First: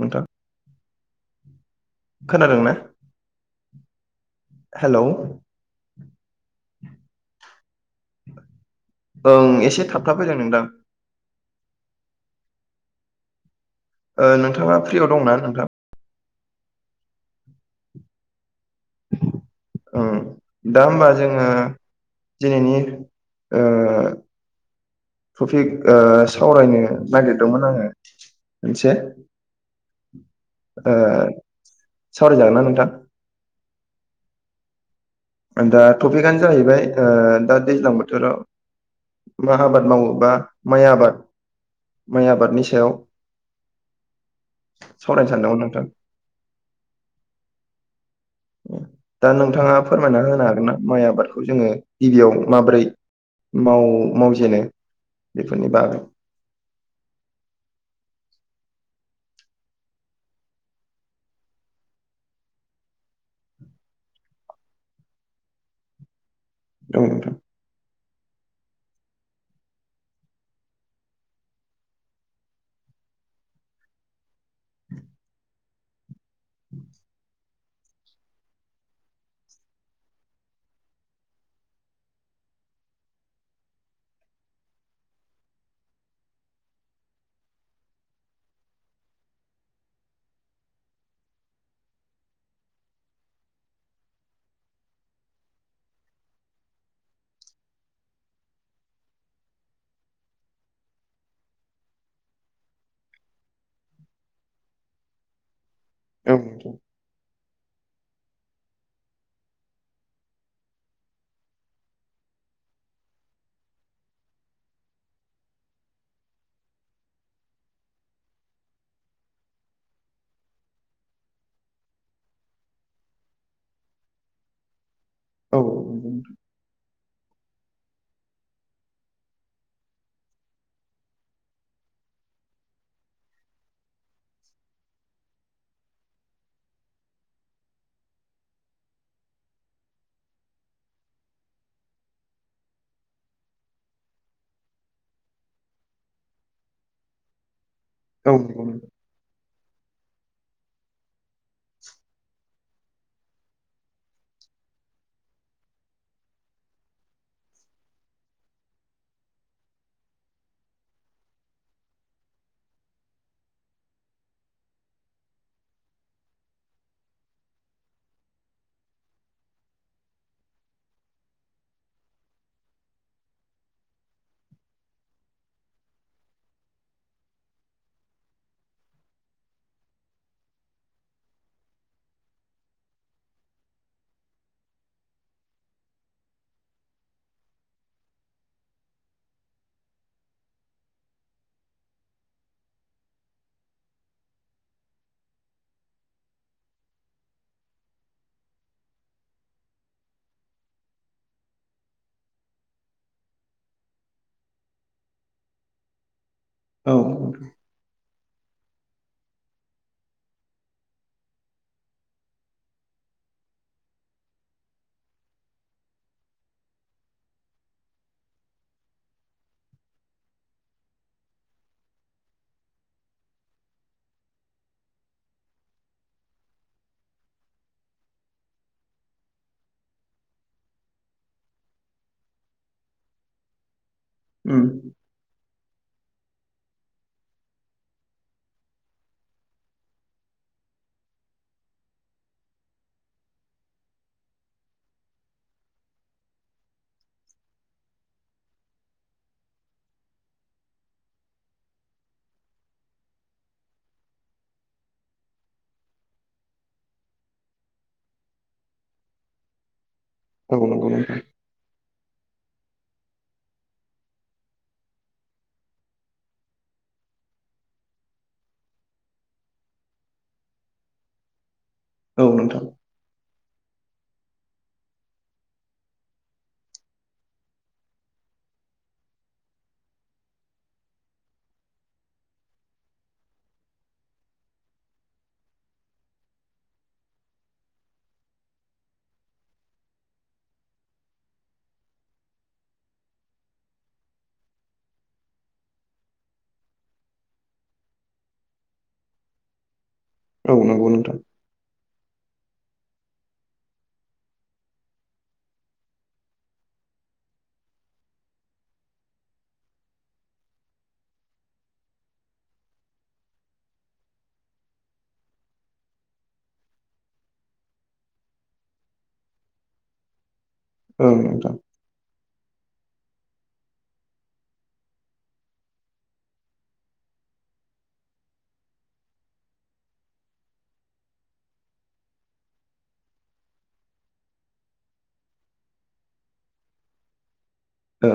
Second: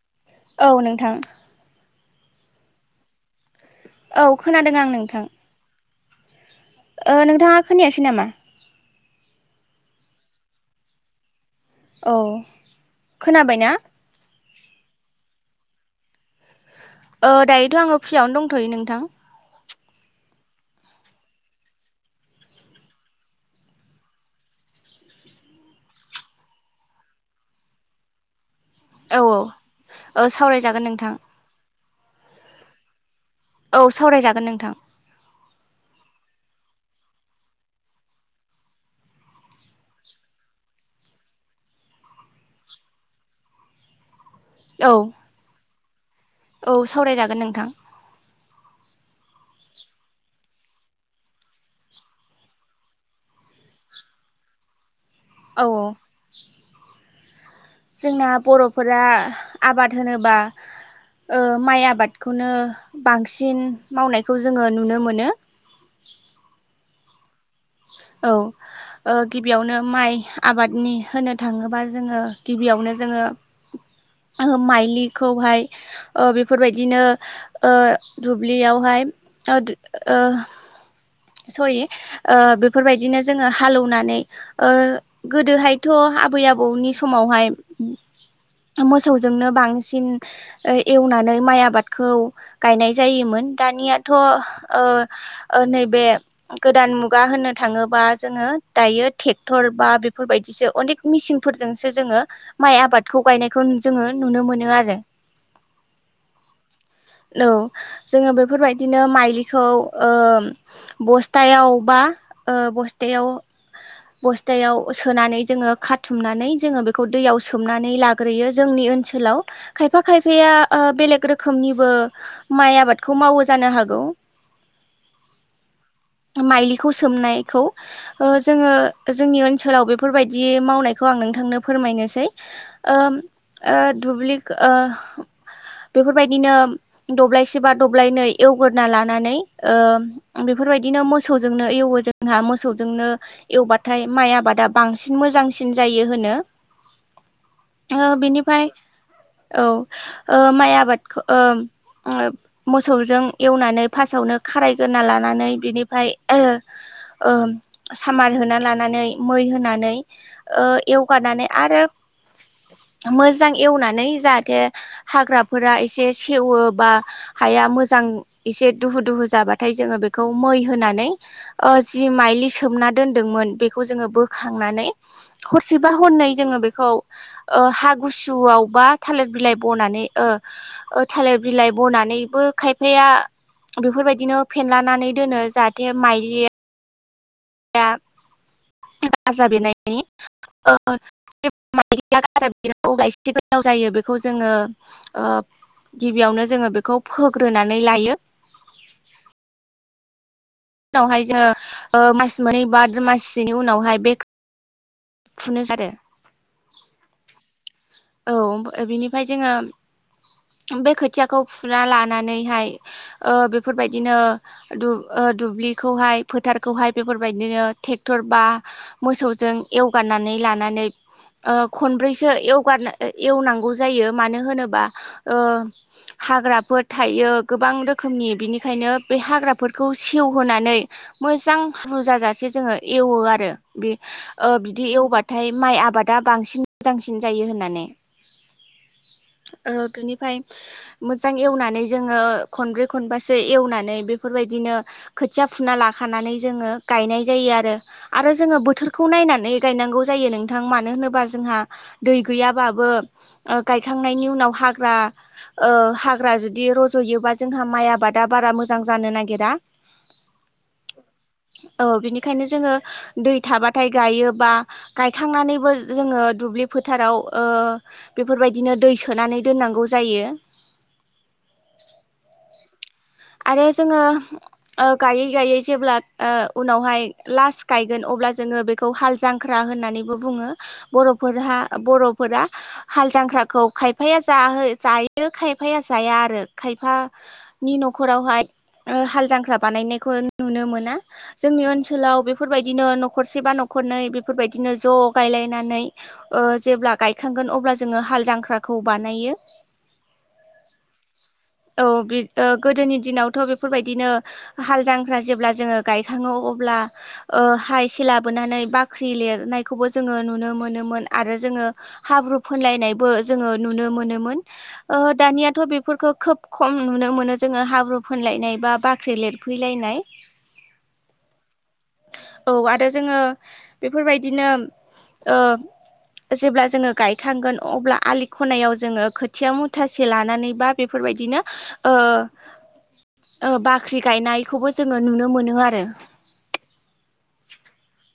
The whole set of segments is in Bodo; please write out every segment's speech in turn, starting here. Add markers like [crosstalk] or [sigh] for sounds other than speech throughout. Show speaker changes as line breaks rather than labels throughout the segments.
नोंथां
औ नोंथां।
खोनादों ना?
औ खोनादों आं नोंथां। ओ नोंथाङा खोनायासै नामा?
ओं [unintelligible] फैदों नोंथां।
औ खोनाबाय ना?
ओं नोंथाङा फ्रियाव दं ना नोंथां?
ओ दायोथ' आङो फ्रियावनो दंथ'यो नोंथां।
ओ दा होमबा जोङो दिनैनि ओ टपिक ओ सावरायनो नागिरदोंमोन आङो। मोनसे
औ औ ओ सावरायजागोन
ओ
नोंथां
सावरायजागोन ना नोंथां?
औ सावरायजागोन नोंथां।
दा टपिकआनो जाहैबाय ओ दा दैज्लां बोथोरा मा आबाद मावो बा माइ आबाद माइ आबादनि सायाव
औ
सावरायनो सानदोंमोन नोंथां।
औ सावरायजागोन नोंथां।
दा नोंथाङा फोरमायना होनो हागोन ना माइ आबादखौ जोङो गिबियाव माबोरै मावजेनो?
औ
बेफोरनि
औ
बागै।
जोंना बर'फोरा आबाद होनोबा माइ आबादखौनो बांसिन मावनायखौ जोङो नुनो मोनो।
[unintelligible]
औ गिबियावनो माइ आबादनि होनो थाङोबा जोङो गिबियावनो जोङो
[inaudible]
ओ माइलिखौहाय ओ बेफोरबायदिनो ओ दुब्लियावहाय ओद ओ सरि ओ बेफोरबायदिनो जोङो हालौवनानै ओ गोदोहायथ' आबै आबौनि समावहाय मोसौजोंनो बांसिन ओ एवनानै माइ आबादखौ गायनाय जायोमोन। दानियाथ' ओ ओ नैब बे गोदान मुगा होननो थाङोबा जोङो दायो ट्रेक्टर बा बेफोरबायदिसो अनेख मिसिन फोरजोंसो जोङो माइ आबादखौ गायनायखौ जोङो नुनो मोनो आरो।
औ।
औ जोङो बेफोरबायदिनो माइलिखौ ओ बस्थायाव बा बस्थायाव बस्थायाव सोनानै जोङो खाथुमनानै जोङो बेखौ दैयाव सोमनानै लाग्रोयो जोंनि ओनसोलाव खायफा खायफाया ओ बेलेग रोखोमनिबो माइ आबादखौ मावो जानो हाग गौ।
[unintelligible]
माइलिखौ सोमनायखौ ओ जोङो जोंनि ओनसोलाव बेफोरबायदि मावनायखौ आं नोंथांनो फोरमायनोसै। ओ ओ दुब्लि ओ बेफोरबायदिनो दब्लायसे बा दब्लायनै एवग्रोना लानानै ओ बेफोरबायदिनो मोसौजोंनो एवो जोंहा मोसौजोंनो एवबाथाय माइ आबादा बांसिन मोज जांसिन जायो होनो।
[inaudible]
ओ
औ नंगौ
बेनिफ्राय
नोंथां
औ। ओ माइ आबादखो ओ मोसौजों एवनानै फास्टावनो खारायग्रोना ला लानानै बिनिफ्राय ओ ओ सामार होना लानानै मै होनानै ओ एवगारनानै आरो मोजां एवनानै जाहाथे हाग्राफोरा एसे सेवो बा हाय या मोजां इसे दुहु दुहु जाबाथाय जों बेख खौ मै होनानै ओ जि माइलि सोमना दोनदोंमोन बेखौ जोङो बोखांनानै हरसेबा हरनै जोङो बेखौ ओ हा गुसुआव बा थालिर बिलाइ बनानै ओ ओ थालिर बिलाइ बनानैबो खायफाया बेफोरबायदिनो फेनलानानै दोनो जाहाथे माइलि या गाजा बेरनायनि ओ [unintelligible] बेखौ जोङो ओब गिबियावनो जोङो बेखौ फोग्रोनानै लायो।
[inaudible]
उनावहाय जोङो ओ मास मोननै बा माससोनि उनावहाय बेख फुनो जादो
औ औ।
औ बिनिफ्राय जोङो बे खोथियाखौ फुना लानानैहाय ओ बेफोरबायदिनो दु ओ दुब्लिखौहाय फोथारखौहाय बेफोरबायदिनो ट्रेक्टर बा मोसौजों एवगारनानै नै लानानै ओ खनब्रैसो एवगारना एवनांगौ जायो मानो होनोबा ओ हाग्राफोर थायो गोबां रो रोखोमनि बिनिखायनो बे हाग्राफोरखौ सेवहोनानै मोजां रुजाजासे जोङो ए एवो आरो बे ओ
उम
बिदि एवबाथाय माइ आबादा बांसिन मोजांसिन जायो होननानै।
[inaudible]
ओ बिनिफ्राय मोजां एवनानै जोङो खनब्रै खनबासो एवनानै बेफोरबायदि नो खोथिया फुना लाखानानै जोङो गायनाय जायो आरो जोङो बोथोरखौ नायनानै गायनांगौ जायो नोंथां मानो होनोबा जोंहा दै गैया बाबो ओ गायखांनायनि उनाव हाग्रा ओ हाग्रा जुदि रज'योब जों माइ आबादा बारा मोजां जानो नागिरा।
औ नंगौ नोंथां।
औ बिनिखायनो जोङो दै थाबाथाय गायोबा गायखांनानैबो जोङो दुब्लि फोथाराव ओ बेफोरबायदिनो दै सोनानै दोननांगौ जायो।
औ नोंथां।
आरो जोङो ओ गायै गायै जेब्ला ओ उनावहाय लास्ट गायगोन अ अब्ला बेखौ हालजांख्रा होननानैबो बुङो। बर'फोरहा बर'फोरा हालजां जांख्राखौ खायफाया जा जायो खायफाया जाया आरो खायफानि नख नखरावहाय ओ हाल जांख्रा बानायनायखौ नुनो मोना जोंनि ओनसोलाव बेफोरबायदिनो न'खरसे बा न'खरनै बेफोरबायदिनो ज' गायलायनानै ओ जेब्ला गायखांगोन अब्ला जोङो हाल जांख्राखौ बानायो
औ नंगौ नोंथां
औ गोदोनि दिनावथ' बेफोरबायदिनो हालजांख्रा जेब्ला जोङो गायखाङो अब्ला ओ हा एसे लाबोनानै बाख्रि लिरनायखौबो जोङो नुनो मोनोमोन आरो जोङो हाब्रु फोन लायनायबो जोङो नुनो मोनोमोन। ओ दानियाथ' बेफोरखौ खोब खम नुनो मोनो। जोङो हाब्रु फोनलायनाय बा बाख्रि लिरफैलायनाय
औ नोंथां।
औ आरो जोङो बेफोरबायदिनो ओ जेब्ला जोङो गायखांगोन अब्ला आलि खनायाव जोङो खोथिया मुथासे लानानै बा बेफोर बिदिनो ओ ओ बाख्रि गायनायखौबो जोङो नुनो मोनो आरो।
ओ।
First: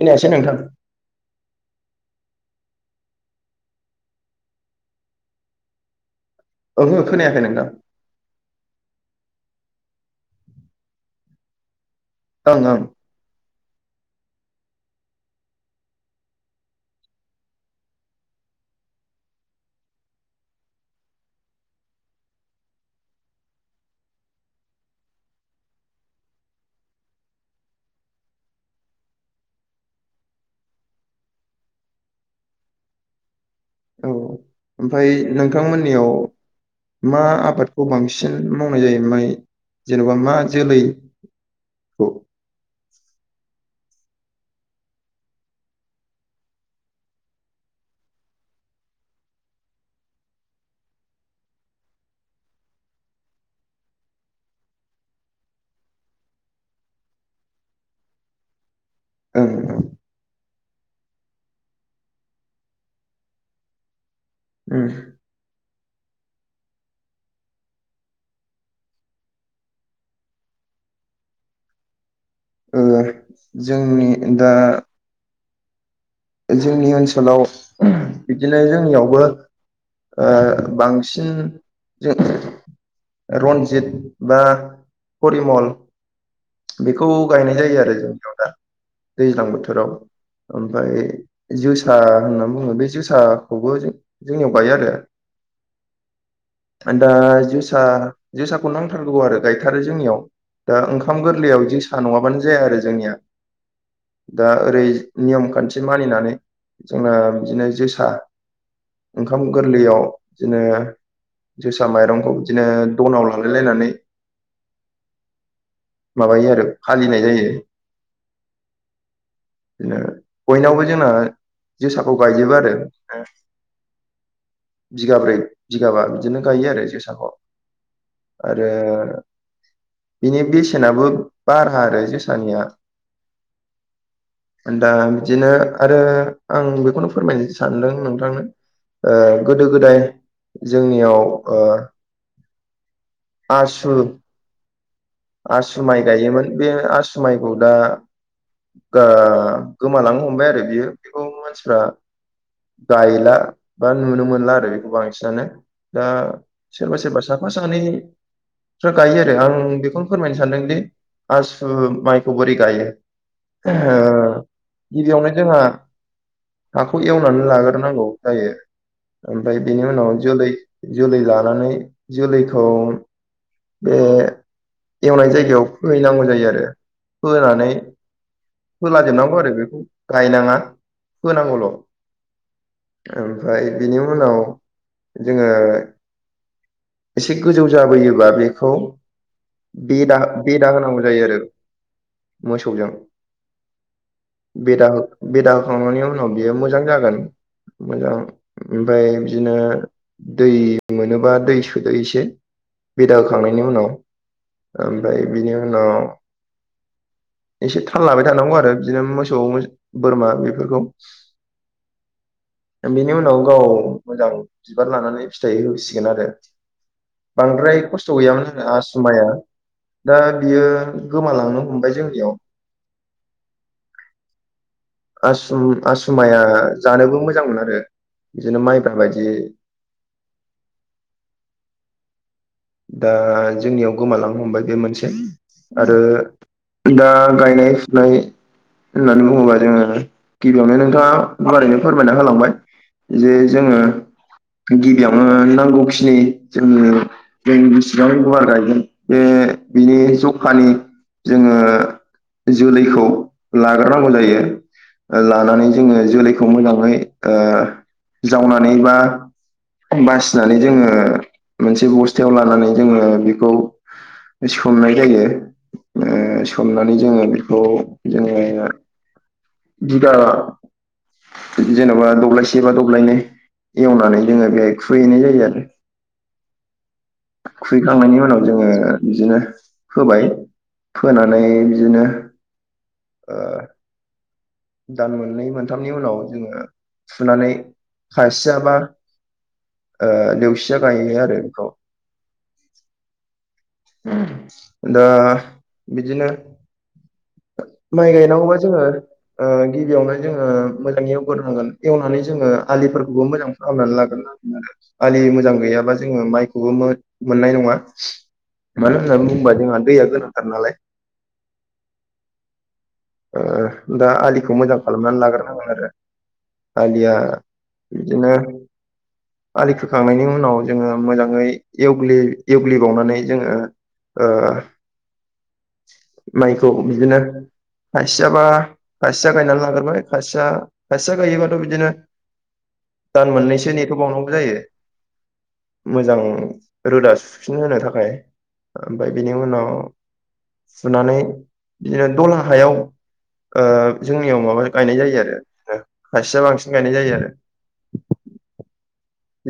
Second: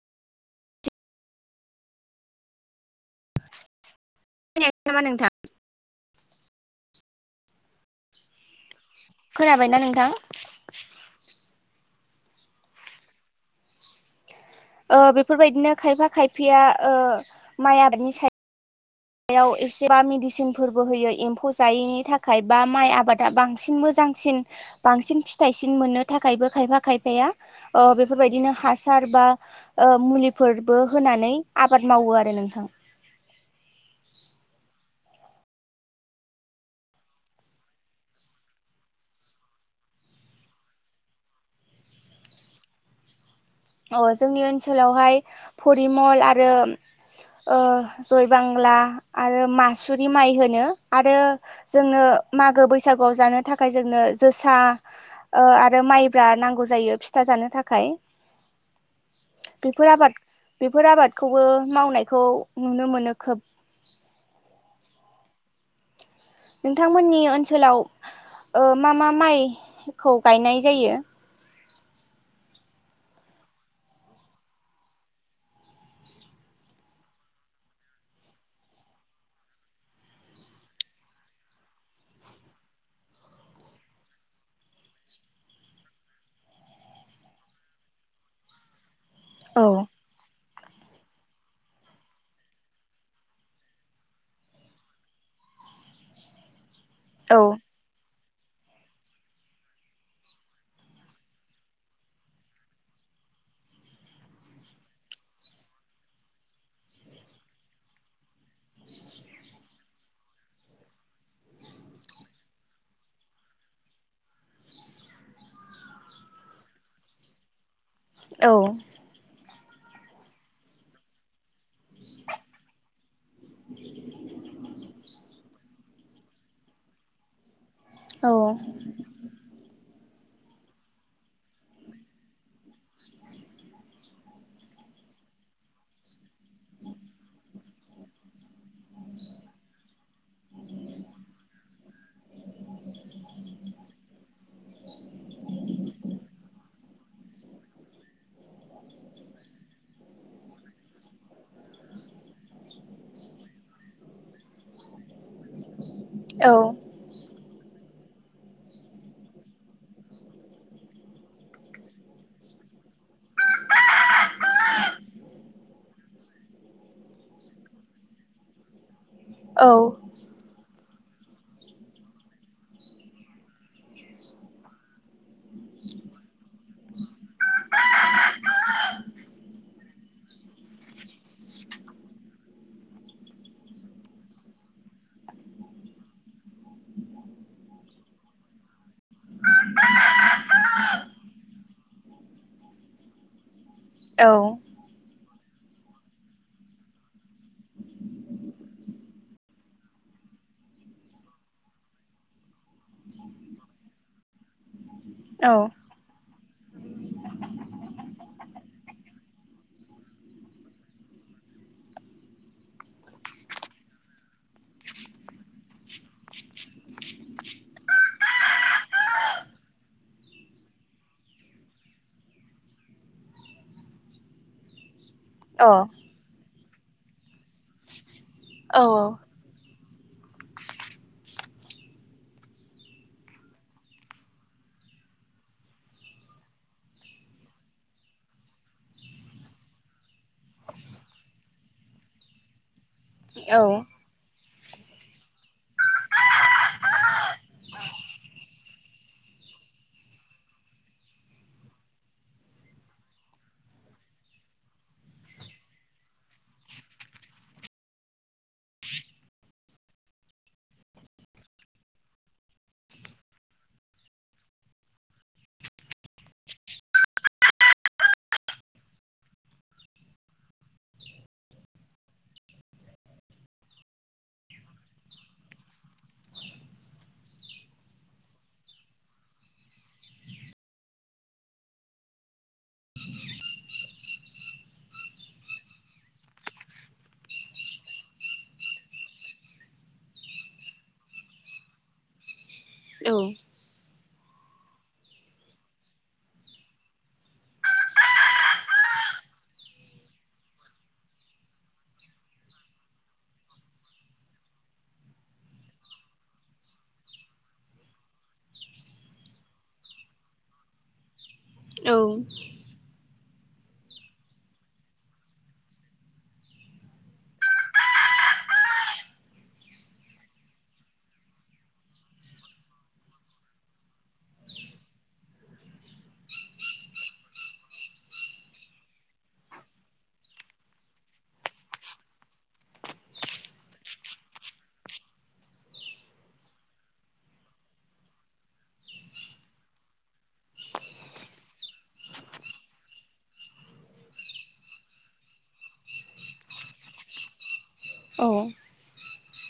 खोनायासै नोंथां।
खोनायाखै नामा नोंथां?
ओहो खोनायाखै नोंथां।
खोनाबायना नोंथां?
ओं ओं।
ओ बेफोरबायदिनो खायफा खायफिया ओ माइ आबादनि सायाव हायाव एसेबा मेडिसिनफोरबो होयो एम्फौ जायैनि थाखाय बा माइ आबादा बांसिन मोजां बांसिन बांसिन फिथाइसिन मोननो थाखायबो खायफा खायफाया ओ बेफोरबायदिनो हासार बा ओ मुलिफोरबो होनानै आबाद मावो आरो नोंथां।
औ ओमफ्राय नोंथांमोननियाव मा आबादखौ बांसिन मावनाय जायो माय जेन'बा मा जोलै? औ।
अ जोंनि ओनसोलावहाय परिमल आरो ओ जय बांला आरो मासुरि माइ होनो आरो जोंङो मागो बैसागुआव जानो थाखाय जोंनो जोसा ओ आरो माइब्रा नांगौ जायो फि फिथा जानो थाखाय
[inaudible] ओं ओं
बेफोर आबाद बेफोर आबादखौबो मावनायखौ नुनो मोनो खोब
उम
नोंथांमोननि ओनसोलाव ओ मा मा माइखौ गायनाय जायो?
[inaudible] ओ जोंनि दा जोंनि ओनसोलाव बिदिनो जोंनियावबो ओ बांसिन जों रन्जित बा परिमल बेखौ गायनाय जायो आरो जोंनियाव दा दैज्लां
औ
बोथोराव ओमफ्राय जोसा होननानै बुङो बे जोसाखौबो जोंनियाव गायो आरो दा
औ
जोसा जोसाखौ नांथारगौ आरो गायथारो जोंनियाव दा ओंखाम गोरलैयाव जोसा नंङाबानो जाया आरो जोंनिया दा ओरै नियम खान्थि मानिनानै जोंना बिदिनो जोसा ओंखाम गोरलैयाव बिदिनो जोसा माइरंखौ बिदिनो दनाव लांलायलायनानै माबायो आरो फालिनाय जायो
औ
बिदिनो बयनावबो जोंना जोसाखौ गायजोबो आरो बिगाब्रै बिगाबा बिदिनो गायो आरो जोसाखौ
औ
आरो बिनि बेसेनाबो बारा आरो जोसानिया मोन दा बिदिनो आरो आं बेखौनो फोरमायनो सानदों नोंथांनो ओ गोदो गोदाय जोंनियाव ओ आसु आसु माइ गायोमोन बे आसु माइखौ दा ओ गोमालांनो हमबाय आरो बियो बेखौ मानसिफ्रा गायला बा नुनो मोनला आरो बेखौ बांसिनानो दा
औ
सोरबा सोरबा साफा सानैफ्रा गायो आरो आं बेखौनो फोरमायनो सानदोंदि आसु माइखौ बोरै गायो गिबियावनो जोंहा हाखौ एवनानै लाग्रोनांगौ जायो ओमफ्राय
औ
बेनि उनाव जोलै जोलै लानानै जोलैखौ बे एवनाय जायगायाव फोहैनांगौ जायो आरो फोनानै फोला जोबनांगौ आरो बेखौ गायनाङा फोनांगौल' ओमफ्राय बिनि उनाव जोङो एसे गोजौ जाबोयोबा बेखौ बेदा बेदा होनांगौ जायो आरो मोसौजों
औ अ औ
बेदा बेदा होखांनायनि उनाव बियो मोजां जागोन मोजां ओमफ्राय बिदिनो दै मोनोबा दै सोदो इसे बिदा होखांनायनि उनाव ओमफ्राय बिनि उनाव एसे थाल लाबाय थानांगौ आरो बिदिनो मोसौ बोरमा बेफोरखौ बेनि उनाव गाव मोजां बिबार लानानै फिथाइ होसिगोन आरो बांद्राय खस्थ' गैयामोन होनो आसु माया दा बियो गोमालांनो हमबाय जोंनियाव। [inaudible] आसुम
औ
आसुमाइया जानोबो मोजांमोन आरो बिदिनो माइब्रा बायदि दा जोंनियाव गोमालांनो हमबाय बे मोनसे आरो दा गायनाय फुनाय होननानै बुङोबा जोङो गिबियावनो नोंथाङा गुवारैनो फोरमायना होलांबाय जे जोङो गिबियावनो नांगौखिनि जोंनि जोंनि बिसिबां गुवार गायगोन बे बिनि जखानि जोङो जोलैखौ लाग्रोनांगौ जायो। ओ लानानै जोङो जोलैखौ मोजाङै ओ जावनानै बा बासिनानै जोङो मोनसे बस्थायाव लानानै जोङो बेखौ सोमनाय जायो। ओ सोमनानै जोङो बेखौ जोङो बिगा जेनेबा दब्लायसे बा दब्लायनै एवनानै जोङो बेहाय खुहैनाय जायो आरो खुहैखांनायनि उनाव जोङो बिदिनो होबाय फोनानै बिदिनो ओ दान मोननै मोनथामनि उनाव जोङो फुनानै खायसियाबा ओ नेवसिया गायो आरो बेखौ
औ।
उम दा बिदिनो माइ गायनांगौबा जोङो ओ गिबियावनो जोङो मोजाङै एवग्रोनांगोन एवना माने जोङो आलिफोरखौबो मोजां फाहामनानै लागोर नांगोन आरो आलि मोजां गैयाब्ला जोङो माइखौबो मो मोननाय नङा मानो होननानै बुङोबा जोंहा दैया गोनांथार नालाय
औ
ओ दा आलिखौ मोजां खालामनानै लाग्रोनांगोन आरो आलिया बिदिनो आलि खोखांनायनि उनाव जोङो मोजाङै एवग्लि एवग्लिबावनानै जोङो ओ माइखौ बिदिनो खासिया बा खासिया गायनानै लागोरबाय खासिया खासिया गायोबाथ' बिदिनो दान मोननैसो नेथ' बावनांगौ जायो। मोजां रोदा सुफिन होनो थाखाय ओमफाय बिनि उनाव सुनानै बिदिनो दला हायाव ओ जोंनियाव माबा गायनाय जायो आरो ओ खासिया बांसिन गायनाय जायो आरो
औ।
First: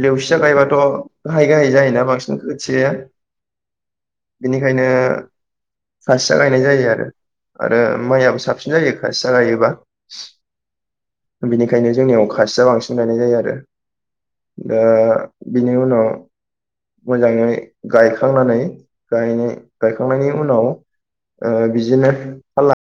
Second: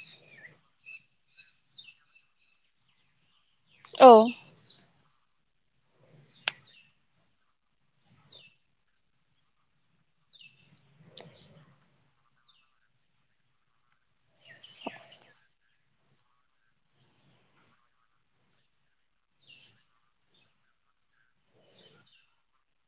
लेवसिया गायबाथ' गाहाय गाहाय जायोना बांसिन खोथियाया
औ
बेनिखायनो खासिया गायनाय जायो आरो आरो माइआबो साबसिन जायो खासिया गायोबा बिनिखायनो जोंनियाव खासिया बांसिन गायनाय जायो आरो दा बिनि उनाव मोजाङै गायखांनानै गायनि गायखांनायनि उनाव ओ बिदिनो फालला